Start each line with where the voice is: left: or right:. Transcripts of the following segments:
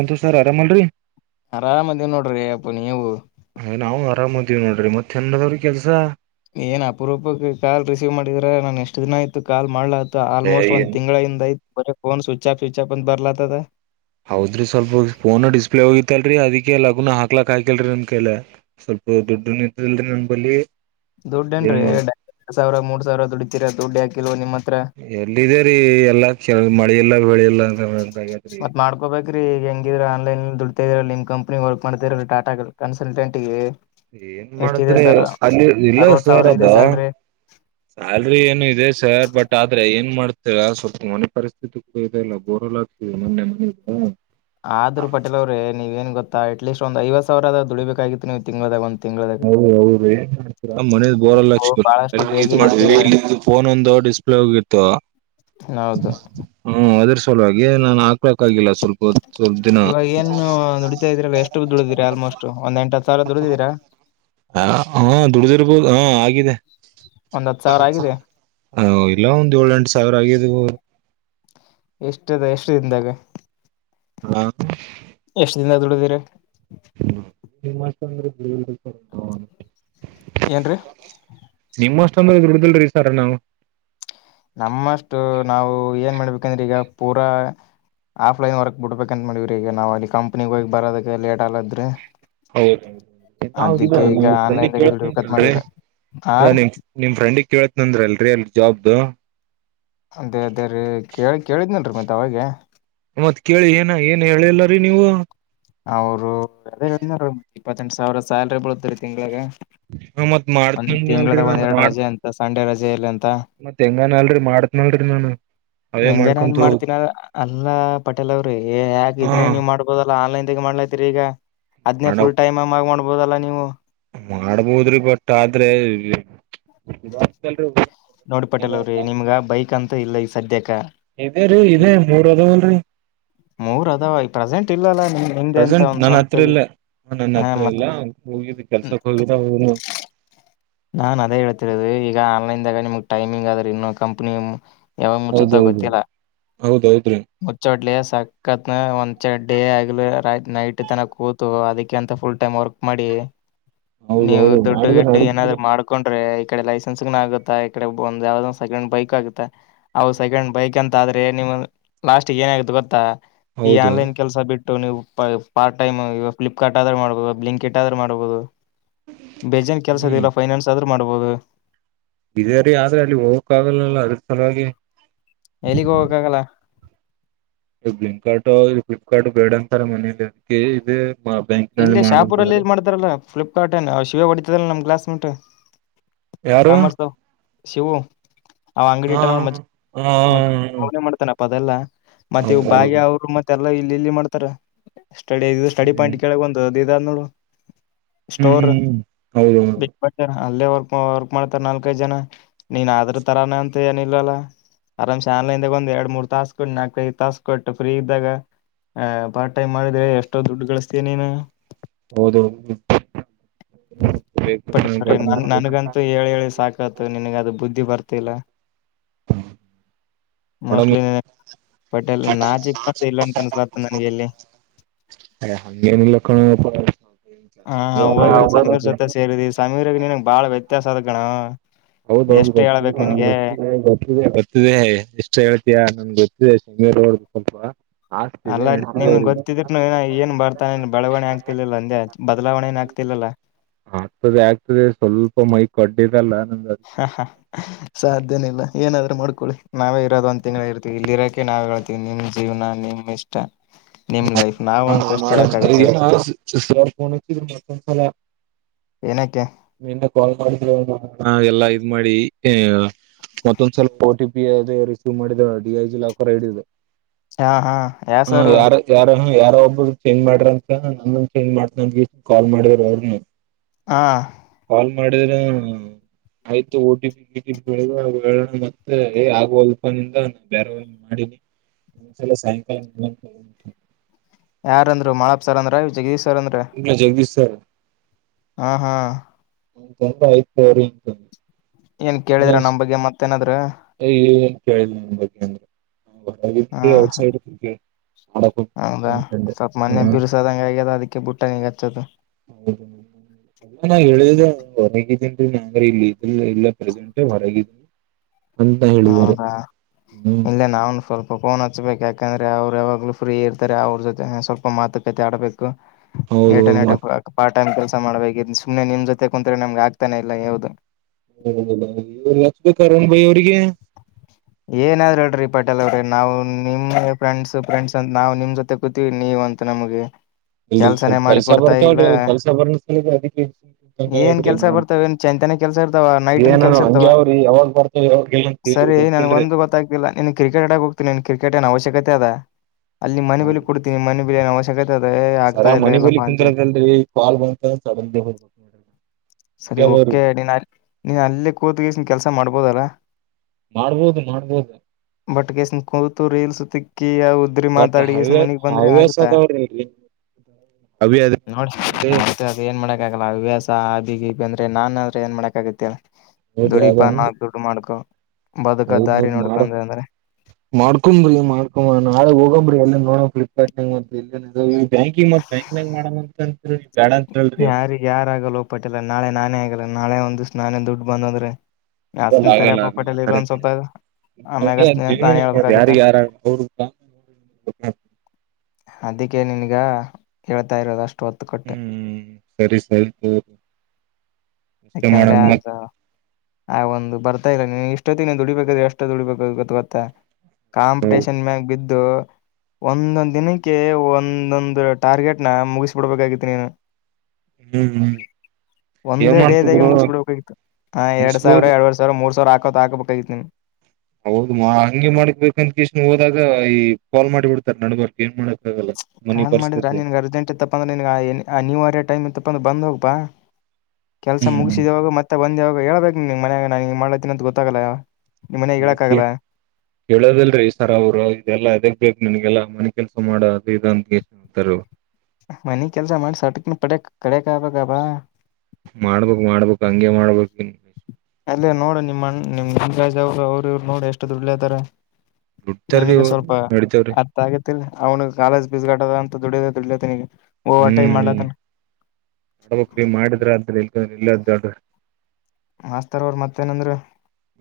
right: ಒಂತೂ sir ಆರಾಮ ಅಲ್ರಿ
left: ಆರಾಮದೇವ ನೋಡ್ರಿ ಅಪ್ಪ ನೀವು
right: ಆರಾಮ್ದೀವಿ ನೋಡ್ರಿ ಮತ್ತೆ ಎನ್ನದವ್ರರು ಕೆಲ್ಸ
left: ಏನ್ ಅಪರೂಪಕ್ಕೆ ಕಾ ರಿಸೀವ್ ಮಾಡಿದ್ರ ನಾನ ಎಷ್ಟು ದಿನ ಆಯತು ಕಾಲ್ ಮಾಡ್ಲಾ
right: ಏ
left: ಆಲ್ಮೋಸ್ಟ್ ಒಂದು ತಿಂಗಳ ಹ ಇಿಂದಐ ಬರ ೋನ್ ಸ್ವಿಚ್ ಆಫ್ ಸ್ವಿಚಪ್ ಬರಲ
right: ಹೌದ್ರಿ ಸ್ವಲ್ಪ ಫೋನು ಡಿಸ್ಪ್ಲೇ ಹೋಗಿ ಲ್ರಿ ಅದಕ್ಕೆ ಲಗ್ುನ ಹಾಕ್ಲಾಕ್ ಆಯಕಲ್ರಿ ನನ್ ಕಲೆ ಸ್ವಲ್ಪ ದುಡ್ಡ ಇದಲ್ರಿ ನನ್ ಬಳಿ
left: ದುಡ್ಡ ನ್ರಿ ಎ ಎರಡ್ ಸಾವಿರ ಮೂರ್ ಸಾವಿರ ದುಡಿತೀರಾ ದುಡ್ ಯಾಕಿಲೋ ನಿಮ್ಮತ್
right: ಎಲ್ಲಿದೆೇರಿೀ ಎಲ್ಲಾ ಕೆ ಮಳೆ ಇಲ್ಲ ಬೆಳಿ ಎಲ್ಲ
left: ಮತ್ ಮಾಡ್ಕೊಬೇಕ್ರಿ ಈಗ ಹೆಂಗಿದ್ರ ೈ ದುಡತಾ ಇದರ ನಿಮ್ಮ ಕಂಪ್ನಿ ವರ್ಕ್ ಮಾಡತಾ ಇರಲ್ಲ ಟಾಟಾ ಕನ್ಸಲ್ಟೆಂಟ್ಗೆ
right: ಏನ್
left: ಎಷ್ಟಿದೆ
right: ಮಾಡುದ್ರೆ
left: ಸರ್
right: ಅಲ್ಲಿ ಇಲ್ಲ
left: ಅರವತ್ ಸಾವಿರ
right: ಸಾರದ
left: ಇದೆ ಸ್ಯಾಲ್ರಿ
right: ಸ್ಯಾಲ್ರಿ ಏನು ಇದೆ ಸರ್ ಬಟ್ ಆದ್ರೆ ಏನ್ ಮಾಡ್ತ ಸ್ವಲ್ಪ ಮನೆ ಪರಿಸ್ಥಿತಿ ಕೂಡ ಇದೆ ಇಲ್ಲ ಬೋರಲ್ಲ ಆಗ್ ಮೊೆ
left: ಆದ್ರ ಪಟೇಲ್ ಅವ್ರೆ ನೀವ ಏನ್ ಗೊತ್ತ ಅಟ್ಲೀಸ್ಟ್ ಒಂದು ಐವ್ ಸಾವಿರ ಆದದ ದುಳಡಿಬೇಕಾಗಿತ್ತು ನೀವು ತಿಂಗಗಳದಾಗ ಒಂತ
right: ಹೌದು ಅವ ಏನ್ ಮನದ ಬೋರಲ್ಲ
left: ನೀವು
right: ಅಕ್ಷ್ಮ
left: ಬಹಳಷ್ಟು ಲೇಜಿ ಮಾಡ್ತಿದೀರ
right: ಫೋನ್ ಒಂದ ಡಿಸ್ಪ್ಲಿತ್ತು
left: ಹೌದು
right: ಹ್ಮದ ಸಲುವಾಗಿ ನಾನು ಹಾಕ್ಲಕ್ಾಗಿಲ್ಲ ಸ್ವಲ್ಪ ಸ್ವಲ್ಪ ದಿನ
left: ಇವಾಗ ಏನು ನುಡಿತಾ ಇದ್ರಲ್ಲ ಎಷ್ಟು ದುಡಿದಿರಾ ಆಲ್ಮೋಸ್ಟ್ ಒಂದ್ ಎಂಟ ಹದ ಸಿರ ದುಡಿದೀರಾ
right: ಹ ಹಾ ದುಡ್ದಿರ್ಬೋದು ಹಾ ಆಗಿದೆ
left: ಒಂದ್ ಹತ್ತು ಸಾವಿರ ಆಗಿದೆ
right: ಹ ಇಲ್ಲ ಒಂದ್ ಏಳ ಎಂಟು ಸಾವಿರ ಆಗಿದವು
left: ಎಷ್ಟ ಅದ ಎಷ್ಟು ದಿನದಾಗ
right: ಹಾ
left: ಎಷ್ಟ್ ದಿನ ದುಡಿದಿರ
right: ಹ ನಿ ಮಾ ಅಂದ್ರೆ ಬಿಳ
left: ಏನ್ರರಿ
right: ಸಮ್ಮದದ ಉಡುದಲ್ ರೀ ಸಾರಣವು
left: ನಮ್ಮಷ್ಟು ನಾವು ಏನ್ ಮಾಡ್ಬೇಕಂದ್ರೆ ಈಗ ಪೂರಾ ಆಫ್ಲೈನ್ ವರ್ಕ್ ಬಿಡ್ಬೇಕಂತ ಮಾಡವ್ರ ಈಗ ನಾವವು ಅಲ್ಲಿ ಕಂಪ್ನಿಗೆ ಹೋಗಿ ಬರೋದಕ್ಕೆ ಲೇಟ್ ಆಗದ್ರೀ
right: ಹೌದೌ ನಾವ ್ರಂಡಿ
left: ಆನ್ಲೈನ್ದಾಗ ದುಡಿಬೇಕಂತ
right: ಕೇಳ್ತನಂತಲ್ರಿ
left: ಮಾಡಿವ್ರಿ ಹಾ ರೀ
right: ನಿಮ ನಿಮ್ ಫ್ರೆಂಡಗ್ ಕೇಳತ್ ನಂದ್ರ ಅಲ್ರರಿ ಅಲ್ ಜಾಬ್ದು
left: ಅದೇ ಅದೇ ರೀ ಕೇಳಿ ಕೇಳಿದ್ನೇನ್ರೀ ಮತ್ ಅವಾಗ
right: ಮತ್ ಕೇಳಿ ಏನ ಏನ್ ಹೇಳಿಲ್ಲರಿೀ ನೀವು
left: ಅವರು ಇಪ್ಪತ್ತೆಂಟು ಸಾವಿರ ಸ್ಯಾಲ್ರಿ ಬಳತ್ ರರಿ ತಿಂಗಳಗ
right: ಮತ್
left: ಒ
right: ಮಾಡ್ತನನ್ರಿ
left: ತಿಂಗಳದಾಗ ಒಂದ್ ಎರಡು ರಜೆ ಅಂತ ಸಂಡೆ ರಜೆ ಇಲ್ಲ ಅಂತ
right: ಮತ್ತತ್ ಹೆಂಗಾನ ಅಲ್ರಿ ಮಾಡತ್ನಲ್ರಿ ನಾನು ಅವೇ
left: ಹೆಂಗನ ಅಲ್ಲಿ
right: ಮಾಡ್ಕೊಂತ ಹೋಗ್ಬೇಕು
left: ಮಾಡ್ತೀನ ಅಲ್ಲ ಪಟೇಲ್ ಅವ್ರಿ ಯಾಕ ಇದನೇ ನೀವ್ ಮಾಡ್ಬೋದಲ್ಲ ಆನ್ಲೈನ್ ಮಾಡ್ಲೈತಿರಿ ಈಗ ಅದ್ೇ
right: ಮಾಡ
left: ಫುಲ್ ಟೈಮ್ ಮ ಮಾಡ್ಬೋದಲ್ಲ ನೀವು
right: ಮಾಡ್ಬೋದ್ರಿ ಬಟ್ ಆದ್ರೆಾಗಲ್
left: ನೋಡ್ ಪಟ್ಟಲ್ ಅವ್ರೀ ನಿಮ್ಗ ಬೈಕ್ ಅಂತ ಇಲ್ಲ ಈ ಸದ್ಯಕ್ಕೆ
right: ಇದೇ ರೀ ಇೇ ಮೂರ್ ಅದಲ್ರಿ
left: ಮೂರ್ ಅದಾವ ಈ ಪ್ರೆಸೆಂಟ್ ಇಲ್ಲ ಅಲ್ಲ ನಿಮ ಹಿಂದೆ ಅಂತ
right: ಪ್ರೆಸೆಂಟ್
left: ಒಂದ
right: ನನ್
left: ಸ್ವಂತ ಹಾ ಮತ್ತೆ
right: ಹೋಗ ಕೆಲ್ಸಕ್ಕೆ ಹ
left: ಹ ನಾನ್ ಅದೇ ಹೇಳ್ತಿರೋದು ಈಗ ಆನ್ಲೈನ್ದಾಗ ನಿಮ್ಗ್ ಟೈಮಿಂಗ್ ಆದರಿ ಇನ್ನು ಕಂಪ್ನಿ. ಯಾವಾಗ ಮುಚ್ಚುತ್ತ
right: ಹೌದೌದು
left: ಗೊತ್ತಿಲ್ಲ
right: ಹೌದೌದ್ರಿ
left: ಮುಚ್ಚೋಟ್ಲೆ. ಟಕ್ಕತ್ ಒಂದ ಚಡ್ಡಿ ಆಗಲಿ ನೈಟ್ ತನ ಕೂತು ಅದಕ್ಕೆ ಅಂತ ಫುಲ್ ಟೈಮ್ ವರ್ಕ್ ಮಾಡಿ. ನೀವು
right: ಹೌದೌದು
left: ದುಡ್ಡು
right: ಮಾಡಿದ್ರ
left: ಗೀಡ್ಡು ಏನಾದ್ರು.
right: ನಡದ್ರಿ
left: ಮಾಡ್ಕೊಂಡ್ರೆ ಈ ಕಡೆ ಲೈಸೆನ್ಸ್ಗೂ ಆಗುತ್ತಾ ಈಡೆ ಒಂದ ಯಾವದೋ ಒಂದ ಸೆಕೆಂಡ್ ಬೈಕ್ ಆಗುತ್ತ ಅವು ಸೆಕಂಡ್ ಬೈಕ್. ಕಂತಾದ್ರೆ ನಿಮ ಲಾಸ್ಟಿಗ ಏನ ಆಗತ್ತ ಗೊತ್ತಾ ಈ
right: ಹೌದು
left: ಆನ್ಲೈನ್ ಕೆಲ್ಸ ಬಿಟ್ಟ. ಟ್ಟು ನೀವು ಪಾರ್ಟ ಟೈಮ್ ಇವು ಫ್ಲಿಪ್ಕಾರ್ಟ್ ಆದ್ರು ಮಾಡ್ಬೋದು ಬ್ಲಿಂಕೀಟ್ ಆದ್ರು ಮಾಡ್ಬೋದು. ಬೇಜಾನ್ ಕೆಲ್ಸದ ಇಲ್ಲ. ಎಲ್ಲದ್ರ ಮಾಡಬೋದು.
right: ಇದೇರಿ ಆದ್ರ ಅಲ್ಲಿ ಹೋಗಕ್ ಆಗಲ್ಲಲ್ಲ ಅದ್ರ ಸಲುವಾಗೆ.
left: ಎಲ್ಲಿಗ್ ಹೋಗಕ್ಕಾಗಲ್ಲ.
right: ಇ ಬ್ಲಿಂಕ್ ಕಾರ್ಟ್ ಇ ಫ್ಲಿಪ್ಕಾರ್ಟ್ ಬೇಡ ಅಂತಾರೆ ಮನೇಲಿ ಅದಕ್ಕೆ ಇದೆ.
left: ಇಲ್ಲೇ ಶಾಪುರಲ್ಲೇ ಇಲ್ಲ ಮಾಡ್ತಾರಲ್ಲ ಫ್ಲಿಪ್ಕಾರ್ಟ್ಏನ್ ಶಿವ ಹೊಡಿತದಲ್ಲ ನಮ್ ಕ್ಲಾಸಮಿಂಟ.
right: ಯಾರು
left: ಶಿವು ಅವ್ ಅಂಗಡಿ
right: ಹಾ
left: ಇಟ್ಟನ ನೋಡ ಮಚ
right: ಹಾ
left: ಮತ್ ಅವನೆ ಮಾಡ್ತಾನ. ಅದಲ್ಲ ಮತ್ತೆ ಇವು ಬಾಗ್ಯ
right: ಹೌದೌದು
left: ಅವರು ಮತ್ತೆಲ್ಲ ಇಲ್ಲಿ ಇಲ್ಲಿ ಮಾಡ್ತಾರ ಸ್ಟಡಿ ಇದು ಸ್ಟಡಿ
right: ಹ್ಮ್
left: ಪಾಯಿಂಟ್. ದು ಒಂದ ಇದು ಅದ ನೋಡು ಸ್ಟೋರ್
right: ಹ್ಮ್ ಹೌದೌದು
left: ಅಲ್ಲೇ ವರ್ಕ್ ವರ್ಕ್ ಮಾಡ್ತಾರ ನಾಲ್ಕೈದು ಜನ ನೀನ್ ಆದ್ರ ತರಾನ ಅಂತ ಏನಿಲ್ಲಲ್ಲ. ಆರಾಮಶೇ ಅನ್ಲೈನ್ದಾಗ ಒಂದ್ ಎರಡ್ ಮೂರ್ ತಾಸ ಕೊಟ್ಟು ನಾಲ್ಕೈಐದು ತಾಸಸ್ ಕೊಟ್ಟು ಫ್ರೀ ಇದ್ದಾಗ. ಹ ಪಾರ್ಟ್ ಟೈಮ್ ಮಾಡಿದ್ರೆ ಎಷ್ಟೋ ದುಡ್ಡು ಗಳಿಸ್ತೀಯ ನೀನು.
right: ಹೊದುಳು.
left: ಬಟ್ಟ ನನ್ಗಂತೂ ಹೇಳ ಹೇಳಿ ಸಾಕತು ನನ್ಗ ಅದು ಬುದ್ಧಿ ಬರ್ತ [unintelligible] ತ್ತಿಲ್ಲ.
right: ಹ್ಮ ಒಡ
left: ಪಟೇಲ್ ನಾಚಿಕ್ ಇಲ್ಲ ಅಂತ
right: [unintelligible] ಹ [unintelligible]
left: ಹ ಅವಗೆ ಸಮೀರ್ ಜೊತೆ ಸೇರಿದಿವಿ ಸಮೀರಗ ನೀನಗೆ ಬಾಳ ವ್ಯ ತ್ಯಸದ ಕಣೋ.
right: ಹೌದೌದು ಗೊತ್ತಿದೆ ಕಣೋ ಗೊತ್ತಿದೆ ಗೊತ್ತಿದೆ ಗೊತ್ತಿದೆ ಎಷ್ಟು ಹೇಳ್ತಿಯಾ ನನ್ಗ ಗೊತ್ತಿದೆ. ಮೇಲ ಓಡದು ಸ್ವಲ್ಪ. ಆಸ್ತಿ ಇದೆ
left: ಅಲ್ಲ
right: ನಡ್ತಿದೆ
left: ನಿನ್
right: ಅವ್ರಿಗೆ
left: ಗೊತ್ತಿದ್ನುಕ ನವ ಹೀನ ಬರ್ತಾನ್ ಬೆಳವಣಿ ಆಗ್ತಿಲಿಲ್ಲ ಅಂದೆ ಬದಲಾವಣೆ ಏನ ಆಗ್ತಿಲ್ಲ. ಲಿಲ್ಲ
right: ಆಗ್ತದೆ ಆಗ್ತದೆ ಸ್ವಲ್ಪ ಮೈ ಕೊಡ್ಡಿದೆಲ್ಲ.
left: ಹಾ ಹ ಸಾಧ್ಯನೆ ಇಲ್ಲ ಏನಾದ್ರೂ ಮಾಡ್ಕೊಳ್ಳಿ. ನಾವೇ ಇರೋದ ಒಂದ್ ತಿಂಗಳ ಇರ್ತವಿ ಇಲ್ಲಿ ಇರೋಕ ನಾವೇ ಹೇಳ್ತೀವಿ ನಿಮ್ಮ ಜೀವನ ನಿಮ ಇಷ್ಟ. ನಿಮ್ ಲೈಫ್ ನಾವ್
right: ಅೋಣ
left: ಅಂತ ಎಷ್ಟ್
right: ಮತ್ತ
left: ಹೇಳಕ್ ಆಗತ್ತ ಹೇಳ
right: ಸ್ಲ [unintelligible]
left: ಏನಕ್ಕೆ
right: ಏನ್ರ ಕಾಲ್ ಮಾಡಿದ್ರೂ ಏನೋ ಇಲ್ಲ ಇದ್ ಮಾಡಿ ಏ ಮತ್ತೊಂದ ಸ್ಪಲ್ಪ ಓ ಟಿ ಪಿ ಅದೆ ರಿಸೀವ್ ಮಾಡಿದ ಡಿಐಜಿ ಲಾಕರ್ ಐಡಿದು.
left: ಹಾ ಹಾ ಯಾ ಸರು
right: ಯಾರೋ ಒಬ್ರು ಚೇಂಜ್ ಮಾಡ್ರ ಅಂತ ನನ್ನನ ಚೇಂಜ್ ಮಾಡ್ತವಿ ಕಾಲ್ ಮಾಡಿದ್ರ ಅವ್ರನು.
left: ಆ
right: ಕಾಲ್ ಮಾಡಿದ್ರ ಆಯ್ತು ಓ ಟಿ ಪಿ ಗಿಟಿಪಿ ಕೇಳದು ಮತ್ತೆ [unintelligible] ಆಗುವಲ್ದಾಪ ನಿಂದ ಬ್ಯಾರೆ ಮಾಡ ಸಾಯಂಕಲ್ [unintelligible]
left: ಯಾರಂದ್ರು ಮಾಳಪ್ಪ ಸರ್ ಅಂದ್ರ ಜಗದೀಶ್
right: ಇಗ್ಲೆ ಜಗದೀಶ್ ಸರ್
left: ಆಹ್ ಹಾ
right: ಅಂತಂದ ಐತೋರಿತಂದ.
left: ಏನ್ ಕೇಳ್ಯರ ನಮ್ ಬಗ್ಗೆ ಮತ್ತೇಏನಾದ್ರು.
right: ಕೇಳಿಲ್ಲ ನಿಮ್ಮ ಬಗ್ಗೆನೂ ನಂಗ ಗೊತ್ತಾಗಿತ್ತಬೀ
left: ಹ
right: ಔಟ ಸೈಡ್ ಮಾಡಕ್
left: ಹೌದಾ
right: ಅಂತಂತಂದೆ
left: ಸ್ವಲ್ಪ ಮೊನ್ನೆ
right: ಹ್ಮ
left: ಬಿರ್ಸದಂಗ ಆಗ್ಯದ ಅದಕ್ಕೆ ಬುಟ್ಟ ನೀಗ್ ಹಚ್ಚದು
right: ಹೌ ಎ ನ ಹೇಳಿದೆ ಹೊರಗಿದ್ದೀನ್ೀ ನಂಗ್ರ ಇಲ್ಲಿ ಇಲ್ಲ ಇಲ್ಲ ಪ್ರೆಸೆಂಟ್ ಹೊರಗಿದೀಿ
left: ಹೌದಾ ಇಲ್ಲ ನಾನ್ ಸ್ವಲ್ಪ ಕೋನ್ ಹಚ್ಬೇಕು ಯಾಕಂದ್ರೆ ಅವ್ರರು ಯಾವಾಗಲ ಫ್ರೀ ಇರ್ತ ಅವ್ರ ಜೊತೆ ಸ್ವಲ್ಪ ಮಾತುಕತೆ ಆಡಬೇಕು
right: ಹೌದೌದು ಮತ್ತ
left: ಟನ್ಟ ಪಠ ಮಾಡ್ಬೇಕ ಸುಮನೆ ನಿಮ್ ಜೊತೆ ಕುತ್ರೆ ನಮ್ಗೆ ಆಗ್ತಾನೆ ಇಲ್ಲ ಯಾವ್ದದು
right: ಹ ಲಭ ಕಂಗ ಭ
left: ಏನಾದ್ರೂ ಹೇಳ ರೀ ಪಾಟಲ್ ಅವ್ರ ನಾವು ನಿಮ್ ಫ್ರೆಂಡ್ಸ್ ಫ್ರೆಂಡ್ಸ್ ಅಂತ ನಾವು ನಿಮ್ ಜೊತೆ ಕೂತವಿ ನೀವ ಅಂತ ನಮಗೆ
right: ಇಲ್ರಿ
left: ಕೆಲ್ಸನೇ
right: ಸ್ವಲ್ಪ
left: ಮಾಡಿ
right: ಕೆಲ್ಸ
left: ಕೊಡ್ತಾ ಇಲ್ಲ
right: ಬರ್ತಾವ್ರಿ ಅವ ಕೆಲ್ಸ ಬರ್ ಸಲ ಅದಕ್ಕೆ
left: ಏನ್
right: ಹಂಗಾಗ್ರಿ
left: ಕೆಲ್ಸ
right: ನಾನ್
left: ಬರ್ತವ ನ್ ಚ ಮ್ದನೆ ಕೆಲ್ಸ ಇರ್ತಾವ ನೈಟ್ನ್
right: ಏನಾನ
left: ಕೆಲ್ಸ ಇರ್ತಾವ
right: ಹಂಗೆ ಅವ್ರಿ ಯಾವಾಗ ಬರ್ತಾವ ಯಾವಾಗಲ್ಲ ಅಂತ ಹೇಳಿ
left: ಸರಿ ನನ್ಗ
right: ಗೊತ್ತಿಲ್ರಿ
left: ಒಂದು ಗೊತ್ತಾಗ್ತಿಿಲ್ಲ ನಿನ್ ಕ್ರಿಕೆಟ್ ಆಡಕ್ ಹೋಗ್ತೀನಿ ನೀನ್ ಕ್ರಿಕೆಟ್ ಏ ಅವಶ್ಯಕತೆ ಅದಾ ಅಲ್ಲಿ ಮನೆ ಬಲೆ ಕೊಡ್ೀಿ ಮನೆ ಬೆಲಿನನ್ನು ಅವಶ್ಯಕತೆ ಅದೇ
right: ಸರ
left: ಆಗ್ತಾ ಇಲ್ಲ
right: ಮನೆಿ ಬಲಿ
left: ಇಲ್ಲಪ್ಪಾ ಅಂತ ಹೇಳಿ
right: ಕುಂರದಲ್ರಿ ಕಾಲ್ ಬಂತ ಹ್ಬೇಕ
left: ಸರಿ ಓಕೆ ನೀನ್ ನೀನ್ ಅಲ್ಲಿ ಕೂತ್ನ್ ಕೆಲ್ಸ ಮಾಡಬೋದಲ್ಲ
right: ಮಾಡ್ಬೋದು ಮಾಡ್ಬೋದು
left: ಬಟ್ಸ ಕೂು ರೀಲ್ ಸ ಅಕ್ಕಿ ಯ ಉದ್ರಿ
right: ಬಟ್
left: ಮಾತಾಡಿ ಎಷ್ಟ
right: ಹವ್ಯ
left: ಮನಗ್ ಬಂದ್ರೆ
right: ಹವ್ಯಾಸ
left: ಆಗತ
right: ಅದಾವ್ರಿ ಅವಿ ಅದ
left: ನೋಡ
right: ಮುಂದೆ
left: ಅ ಏನ್ ಮಾಡ ಹಲ್ಲ ಹ ವ್ಯಾಸ ಬಿಿಗೆಿ ಬ ಅಂದ್ರೆ ನನ್ ಅಂದ್ರೆ ಏನ್ ಮಾಡಕ ಆಗತ್ತೆ ದುಡಪ ನಾಕ್ ದುಡ್ಡು ಮಾಡ್ಕು
right: ಹೌದ್ ಹೌದ್ ಮಾಡ ಮಾಡ್ಕೊಬ್ರಿ ಮಾಡ್ಕೊ ನಾಳೆ ಹೋಗಂಬ್ರಿ ಎಲ್ಲ ನೋಡಕ್ ಬ್ಯಾಂಕಿಂಗ್ ಮ ಬ್ಯಾಂಕ್ನಂಗ್ ಮಾಡ್ ಅಂತಂತ
left: ಯಾರಿಗ ಯಾರ ಆಗಲ್ಲ ಹೋಗ್ಪಟ್ಟಿಿಲ್ಲಲ್ಲ ನಾಳೆ ನಾನೇ ಆಗಲ್ಲ ನಾಳೆ ಒಂದ್ಷ್ಟ ನಾನೇ ದುಡ್ಡು ಬಂದೋದ್ರೆ
right: ಹಾಗೆಲ್ಲೆಲ್ಲೆಲ್ಲ ಅಖಖರೆ
left: ಆಮ್ಯಾಗ
right: ನ
left: ಹಚ್ತಿನಿ ಅಂತ
right: ಜೀವನು
left: ನಾನೇ ಹೇಳ್ಬೇಕಾಗತ್ತ
right: ಯಾರು ಯಾರ
left: ಅದಕ್ಕೆ ನಿನ್ಗ ಹೇಳ್ತಾ ಇರೋದ ಅಷ್ಟು ಹೊತ್ತು ಕೊಟ್ಟು
right: ಹ್ಮ್ ಸರಿ ಸರಿ ಅಷ್ಟೇ
left: ಯಾಕಂದ್ರೆ
right: ಮಾಡಮ್ ಮತ್
left: ಹ ಒಂದು ಬರ್ತಾ ಇಲ್ಲ ನೀ ಇಷ್ಟೊತ್ತ ನೀ ದುಡಿಬೇಕಾದ್ರೆ ಎಷ್ಟೊ ದುಡಿಬೇಕ ಗೊ ಗೊತ್ತಾ ಕಾಂಪಿಟೇಷನ್ ಮ್ಯಾಗ ಬಿದ್ದು ಒಂದೊಂದ್ ದಿನಕ್ಕೆ ಒಂದೊಂದು ಟಾರ್ಗೆಟ್ನ ಮುಗಿಸ್ಬಿಡ್ಬೇಕಾಗಿತಿ ನೀನು
right: ಹ್ಮ್ ಹ್ಮ್ ಮಾಡ
left: ಮುಗಸ್ಬ ಬಿಡ್ಬೇಕಾಗಿತ್ತು ಎರಡ್ ಸಾವಿರ ಎರವರ್ ಸಾವಿರ ಮೂರ್ ಸಾವಿರ ಹಾಕ ಹಾಬೇಕಾಗಿತ್ತು ನಿಮ್
right: ಹೌದು ಹಂಗೆ ಮಾಡಕ್ಬೇಕಂತ ಕೀಷ್ಣ ಹೋದಾಗ ಈ ಪಾಲ್ ಮಾಡಿ ಬಿಡ್ತಾರ್ ನಡ್ಬರ್ಕ್ ಏನ್ ಮಾಡ
left: ಕಾಲ್ ಮಾಡಿದ್ರ ನಿನ್ಗೆ ಅರ್ಜೆಂಟ್ ಇತ್ತಪ್ಪ ಅಂದ್ರೆ ನಿನ್ ನೀವು ಅರೇ ಟೈಮ ಇತ್ತಪ್ಪ ಬಂದ್ ಹೋಗ್ಪಾ ಕೆಲ್ಸ ಮುಗಿಸಿದವಾಗ ಮತ್ತೆ ಬಂದವಾಗ ಹೇಳ್ಬೇಕು ನೀ ನಿನ್ ಮಯಾಗ ನಾನ್ಂಗ ಮಾಡಲಾತೀಿ ಅಂತ ಗೊತ್ತಾಗಲ್ಲ ನಿಮ್ಮ ಮನ್ಯಾಗ
right: ಈ
left: ಹೇಳಕ್ಕಾಗಲ್ಲ
right: ಹೇಳೋದಲ್ರೀ ಸರ್ ಅವರು ಇದೆಲ್ಲಾ ಅದಗ್ ಬಕ್ ನನ್ಗೆಲ್ಲಾ ಮನ್ ಕೆಲ್ಸ ಮಾಡ ಅದು ಇಂದಂತಾರ
left: ಮನಿ ಕೆಲ್ಸ ಮಾಡಿ ಸಟಕ್ನ ಪಡಕ್ ಕಡಕ್ ಆಗ್ಬಬ
right: ಮಾಡ್ಬೇಕಕ್ ಮಾಡ್ಬೇಕಕ್ ಹಂಗೆ ಮಾಡ್ಬೇಕಕ್ನ್
left: ಅಲ್ಲೇ ನೋಡ ನಿಮ್ಮಣ್ಣ ನಿಮ್ ದಂಗರಾಜ್ ಅವರು ಅವ್ರ ಇವ್ರು ನೋಡಿ ಎಷ್ಟು ದುಡ್ಡಲೇತಾರೆ
right: ದುಡ್ತಾರೀ
left: ನಿನಗ
right: ಅವ್ರು
left: ಸ್ವಲ್ಪ
right: ನಡಿತೇವ್ರಿ
left: ಅರ್ಥ ಆಗೇತಿಲ್ಲ ಅವನಗ ಕಾಲೇಜ್ ಬೀಸ್ಗಾಡ್ [unintelligible] ಅಂತ ದುಡಿಯ ದುಡಿಯತನಿಗೆ ಓ ಆಟ ಈ ಮಾಡ್ಲತ
right: ಮಾಡಡ್ಬ್ರೀ ಮಾಡಿದ್ರ ಅದ್ರ ಎ ಇಲ್ಲ ದೊಡ್ರ
left: ಮಾಸ್ತರ್ ಅವರು ಮತ್ತೇನಂದ್ರ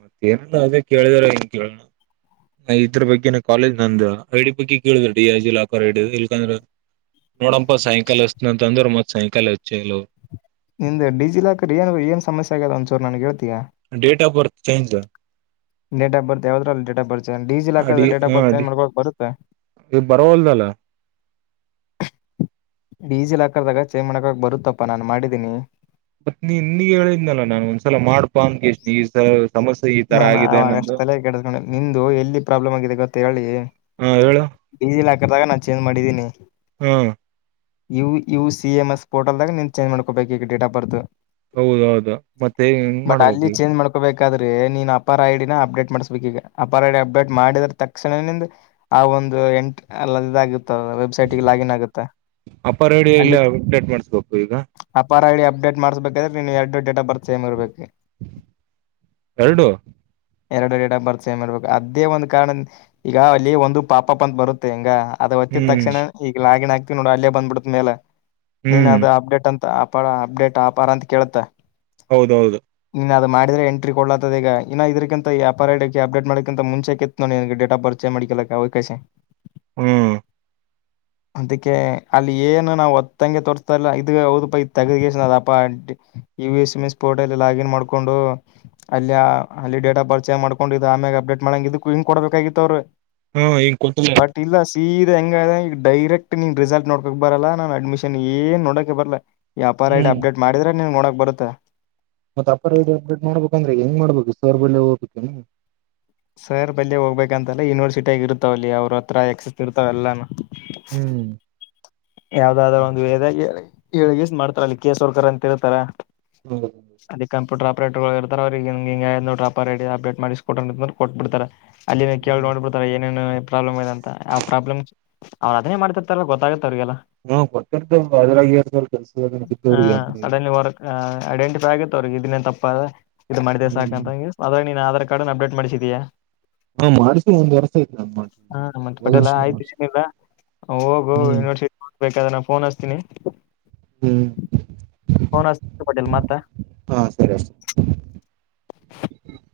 right: ಮತ್ತೇಏನ ಅದೇ ಕೇಳಿದಾರ ನ್ ಕೇಳನ ಇದ್ರ ಬಗ್ಗೆನ ಕಾಲೇಜ್ ನಂದ ಐಡಿ ಬಗ್ಗೆ ಕೇಳುದ್ರ D I G locker ID ಇಲ್ಕಂದ್ರೆ ನೋಡಪ ಸೈಕಲ್ ಎಸ್ನಂತ ಅಂದ್ರರು ಮತ್ತೆ ಸೈಕಲ್ ಹೆಚ್ಚಲ್ಲ
left: ನಿಂದ ಡಿಜಿ ಲಾಕರ್ ಏನು ಏನ್ ಸಮಸ್ಯೆ ಆಗ್ಯದ ಒಂದ್ಸರು ನನ್ ಹೇಳ್ತೀಾ
right: date of birth change [unintelligible]
left: date of birth ಹೇಳಿದರ ಡೇಟ್ ಆಫ್ ಬರ್ತ್? [unintelligible] ಜನ ಡಿಜಿಲ ಹಾಕಿದರ
right: ಅಡಿ
left: ಡೇಟಾ
right: ಹ
left: ಬರ್ತ್ ಚೇಂಜ್
right: ಅಡಿ
left: ಮಾಡ್ಕು ಬರುತ್ತ?
right: ಬರವಲ್ದಲ್ಲ
left: [unintelligible] ಡಜಿಲಾಕರ್ದಾಗ ಚೇಂಜ್ ಮಾಡಕಕ ಬರುತ್ತಪ್ಪಾ ನಾನ ಮಾಡಿದ್ದೀನಿ. [unintelligible]
right: ಮತ್ತ ನೀ ನಿ ಹೇಳಿದ್ನಲ್ಲ ನಾನ್ ಒಂದ್ಸಲ ಮಾಡ್ಪಾ ಅಂದ ಎಷ್ಟ ದೀಸ [unintelligible]
left: ನಾನ ಅವಾಗಷ್ಟ ತಲೆ ಕೆಡಸಕೊಂಡಿಲ್ಲಾ ನಿಂದು ಎಲ್ಲಿ ಪ್ರಾಬ್ಲಮ್ ಆಗಿದೆ ಗೊತ್ತ ಹೇಳಲ್ಲಿ,
right: ಹಾ ಹೇಳು
left: [unintelligible] ಡೀಸಿಲ್ ಹಾಕದಾಗ ನಾನ್ ಚೇಂಜ್ ಮಾಡಿದ್ದೀನಿ. [unintelligible]
right: ಹ [unintelligible]
left: ನೀವು ಕೀವ್ ಸಿ ಎಂ ಎಸ್ ಪೋಟಲ್ದಾಗ ನಿನ್ ಚೇಂಜ ಮಾಡ್ಕೊಬೇಕು ಈಗ ಡೇಟ್ ಆಫ್ ಬರ್ತ್. [unintelligible]
right: ಹೌದ ಹೌದ ಮತ್ತೆ ಹೆಂಗ್ ಮಾಡ್ಬೇಕ ಈಗ್ [unintelligible]
left: ಏ ನೀನ್ ಅಪಾರ್ ಐಡಿನ ಅಪ್ಡೇಟ್ ಮಾಡಸ್ಬೇಕು ಈಗ ಅಪಾರ ಐಡಿ ಅಪ್ಡೇಟ್ ಮಾಡಿದ್ರ ತಕ್ಷಣ ನಿಂದ ಆ ಒಂದ್ [unintelligible] ಇವಾಗ ಎಂಟ ಅಲ್ಲ ಇದ ಆಗತ್ತ ವೆಬ್ಸೈಟ್ಗೆ ಲಾಗಿನ್ ಆಗುತ್ತೆ.
right: ಅಪ್ಪ ರೇಡಿಯೋ ಇಲ್ಲ
left: ಅಲ್ಲಿ
right: ಅಪ್ಡೇಟ್ ಮಾಡ್ಸ್ಬೇಕು ಈಗ
left: [unintelligible] ಅಪಾರ ಐಡಿ ಅಪ್ಡೇಟ್ ಮಾಡ್ಸ್ಬೇಕಾದ್ರೆ ನೀನು ಎರಡು ಡೇಟ್ ಆಫ್ ಬರ್ತ್ ಸೇಮ್ ಇರ್ಬೇಕು. [unintelligible]
right: ಎರಡು [unintelligible]
left: ಎರಡುಡ ಬರ್ತಸ ಮಾಡರ್ಬೇಕು ಅದೇ ಒಂದ ಕಾರಣ ಈಗ ಅಲ್ಲಿ ಒಂದು ಪಾಪಪ್ಪ ಅಂತ ಬರುತ್ತೆ ಹಿಂಗ, [unintelligible] ಅದು ಒತ್ತಿದ
right: ಹ್ಮ್
left: ತಕ್ಷಣ ಈಗ ಲಾಗಿನ್ ಆಗ್ತಿ ನೋಡ ಅಲ್ಲೇ ಬಂದ್ಬಿಡತ ಮೇಲೆ ನೀನ್
right: ಹ್ಮ್
left: ಅದ ಅಪ್ಡೇಟ್ ಅಂತ [unintelligible] ಬಾಳ್ ಅಪ್ಡೇಟ್ ಆಪಾರ ಅಂತ ಕೇಳ್ತಾ? [unintelligible]
right: ಹೌದ ಹೌದ [unintelligible]
left: ನೀ ಅದನ ಮಾಡಿದ್ರೆ [unintelligible] ಟ್ರೀ ಕೊಡ್ಲತದ ಈಗ ಇನ್ನ ಇದ್ರಕ್ಕಿಂತಪ ಅಪ್ಡೇಟ್ ಮಾಡಲಿಕ್ಕಂತ ಮುಂಚೆಕಿತ್ತ ನೀನ್ ಡೇಟ್ ಆಫ್ ಬರ್ತ ಚೇಂಜ್ ಮಾಡಕ ಅವರ [unintelligible] ಚಾ [unintelligible]
right: ಹೂ [unintelligible]
left: ಹ ಅದಕ್ಕೆ ಅಲ್ಲಿ ಏನು ನಾವು ಅತ್ತಂಗೆ ತೋರಿಸ್ತಾ ಇಲ್ಲ ಇದು ಅವರ ಪೆಪ್ ತಗದ ವಗಿ ಪಾ [unintelligible] E S M S portal login ಮಾಡ್ಕೊಂಡು ಅಲ್ಲಿ ಅಲ್ಲಿ ಡೇಟ್ ಆಫ್ ಬರ್ತ್ ಚೇಂಜ್ ಮಾಡ್ಕೊಂಡು ಇದು ಆಮ್ಯಾಗ ಅಪ್ಡೇಟ್ ಮಾಡಂಗ ಇದ ಹಿಂಗ ಕೊಡಬೇಕಾಗಿತ್ತ ಅವ್ರರ [unintelligible]
right: ಹ ಈಗ ಕುನತಿನ್ನ ನೋಡ [unintelligible]
left: ಸೀದ ಹೆಂಗ ಹೇಳ್ ಡೈರೆಕ್ಟ್ ನೀನ್ ರಿಸಲ್ಟ್ ನೋಡ್ಕಕ್ ಬರಲ್ಲ ನಾನ್ ಅಡ್ಮಿಷನ್ ಏನ್ ನೋಡಕ ಬರಲ್ಲ? [unintelligible] ನೀ ಅಪಾರ ಐಡಿ ಅಪ್ಡೇಟ್ ಮಾಡಿದ್ರೆ ನೀನ್ ನೋಡಕ್ ಬರುತ್ತ. [unintelligible]
right: ಮತ್ತ ಅಪರ್ ಅಪ್ಡೇಟ್ ಮಾಡ್ಬೇಕುಂದ್ರ ಹೆಂಗ ಮಾಡ್ಬೇಕು ಸರ್ ಬಲೀ ಹೋಗ್ಬೇಕ ಏನ್? [unintelligible]
left: ಸರ್ ಬಲ್ಲಿ ಹೋಗ್ಬೇಕಂತಲ್ಲ ಯೂನಿವರ್ಸಿಟಿಯಗ ಇರ್ತಾವಲ್ಲಿ ಅವ್ರ ಹತ್ರ ಎಕ್ಸಸ್ ಇರ್ತಾವ ಎಲ್ಲಾನೂ [unintelligible]
right: ಹ್ಮ್
left: ಯಾವ್ದಾದ್ರರು ಒಂದು ಬೇದ ಅಲ್ಲಿ ಏಳಗೀಸಿ ಮಾಡ್ತಾರಲ್ಲಿ ಕೇಸ್ ವರ್ಕ್ಕರ್ ಅಂತ ಹೇಳ್ತಾರ, [unintelligible] ಸಾಲಿ ಕಂಪ್ಯೂಟರ್ ಆಫ್ [unintelligible] ಆಪರೇಟರ್ಗಳ ಇರ್ತಾರ ಅವರಿಗ್ ಹಿಂಗ್ ಹಿಂಗ ಆಗಿತರಿ ನೋಡ್ ಆಪರೇಟ ಅಪ್ಡೇಟ್ ಮಾಡಿಸ ಕೊಡ ಅಂದ್ರ ಕೊಟ್ಬ ಬಿಡ್ತಾರ? [unintelligible] ಅಲ್ಲಿನ ಕೇಳಿ ನೋಡಬೀಡ್ತಾರೆ ಏನೇನು ಪ್ರಾಬ್ಲಮ್ ಇದೆ ಅಂತ ಆ ಪ್ರಾಬ್ಲಮ್ [unintelligible] ಆನೆ ಮಾಡತಿರ್ತಾರ ಗೊತ್ತಾಗತ್ತ ಅವ್ರರಿಗೆಲ್ಲ? [unintelligible] ಹ
right: ಹಾ ಕೊಟ್ಟಿರ್ತ ಅದ್ರಾಗ ಎರಡ್ ಸಾವಿರ ಕೆಲ್ಸದಾಗ
left: [unintelligible]
right: ಬಿದ್ದವ್ರಿಗೆ ಅದ್ರಾಗ
left: ಸಡನ್ ವರ್ಕ್ ಐಡೆಂಟಿಫೈ ಆಗ ಹಂತೂರಿಗ ಇದನೇ ತಪ್ಪ ಇದು ಮಾಡಿದೆ
right: ಹ್ಮ್
left: ಸಾಕಂತಂಗ ಅದರಾಗ ನೀನ್ ಆಧಾರ್ ಕಾರ್ಡ್ನ್ ಅಪ್ಡೇಟ್ ಮಾಡ್ಸಿದಯಾ?
right: ಹಾ ಮಾಡ್ಸಿ ಒಂದ್ ವರ್ಷ
left: [unintelligible]
right: ಆಯ್ತು ನಾನ್ ಮಾಡ್ಸಿ
left: ಹಾ
right: ಹೋದ
left: ಮಪಟ್ಟೆಲ್ಲ
right: ವರ್ಷ
left: ಆಯ್ತು
right: ಮಾಡ್ಸಿ
left: ಇಡಲ್ಲ್? [unintelligible] ಹೋಗು
right: ಹ್ಮ್
left: ಯೂನಿವರ್ಸಿಟಿ ಮುಟಬೇಕಾದರ ನಾ ಫೋನ್ ಹಸ್ತೀನಿ.
right: ಹ್ಮ್
left: [unintelligible] ಫೋನ್ ಹಚ್ಚುತ್ತೇನ ಪ ಮತ್ತ
right: ಹಾಂ ಸರಿ ಅಷ್ಟೇ
left: [unintelligible] [unintelligible]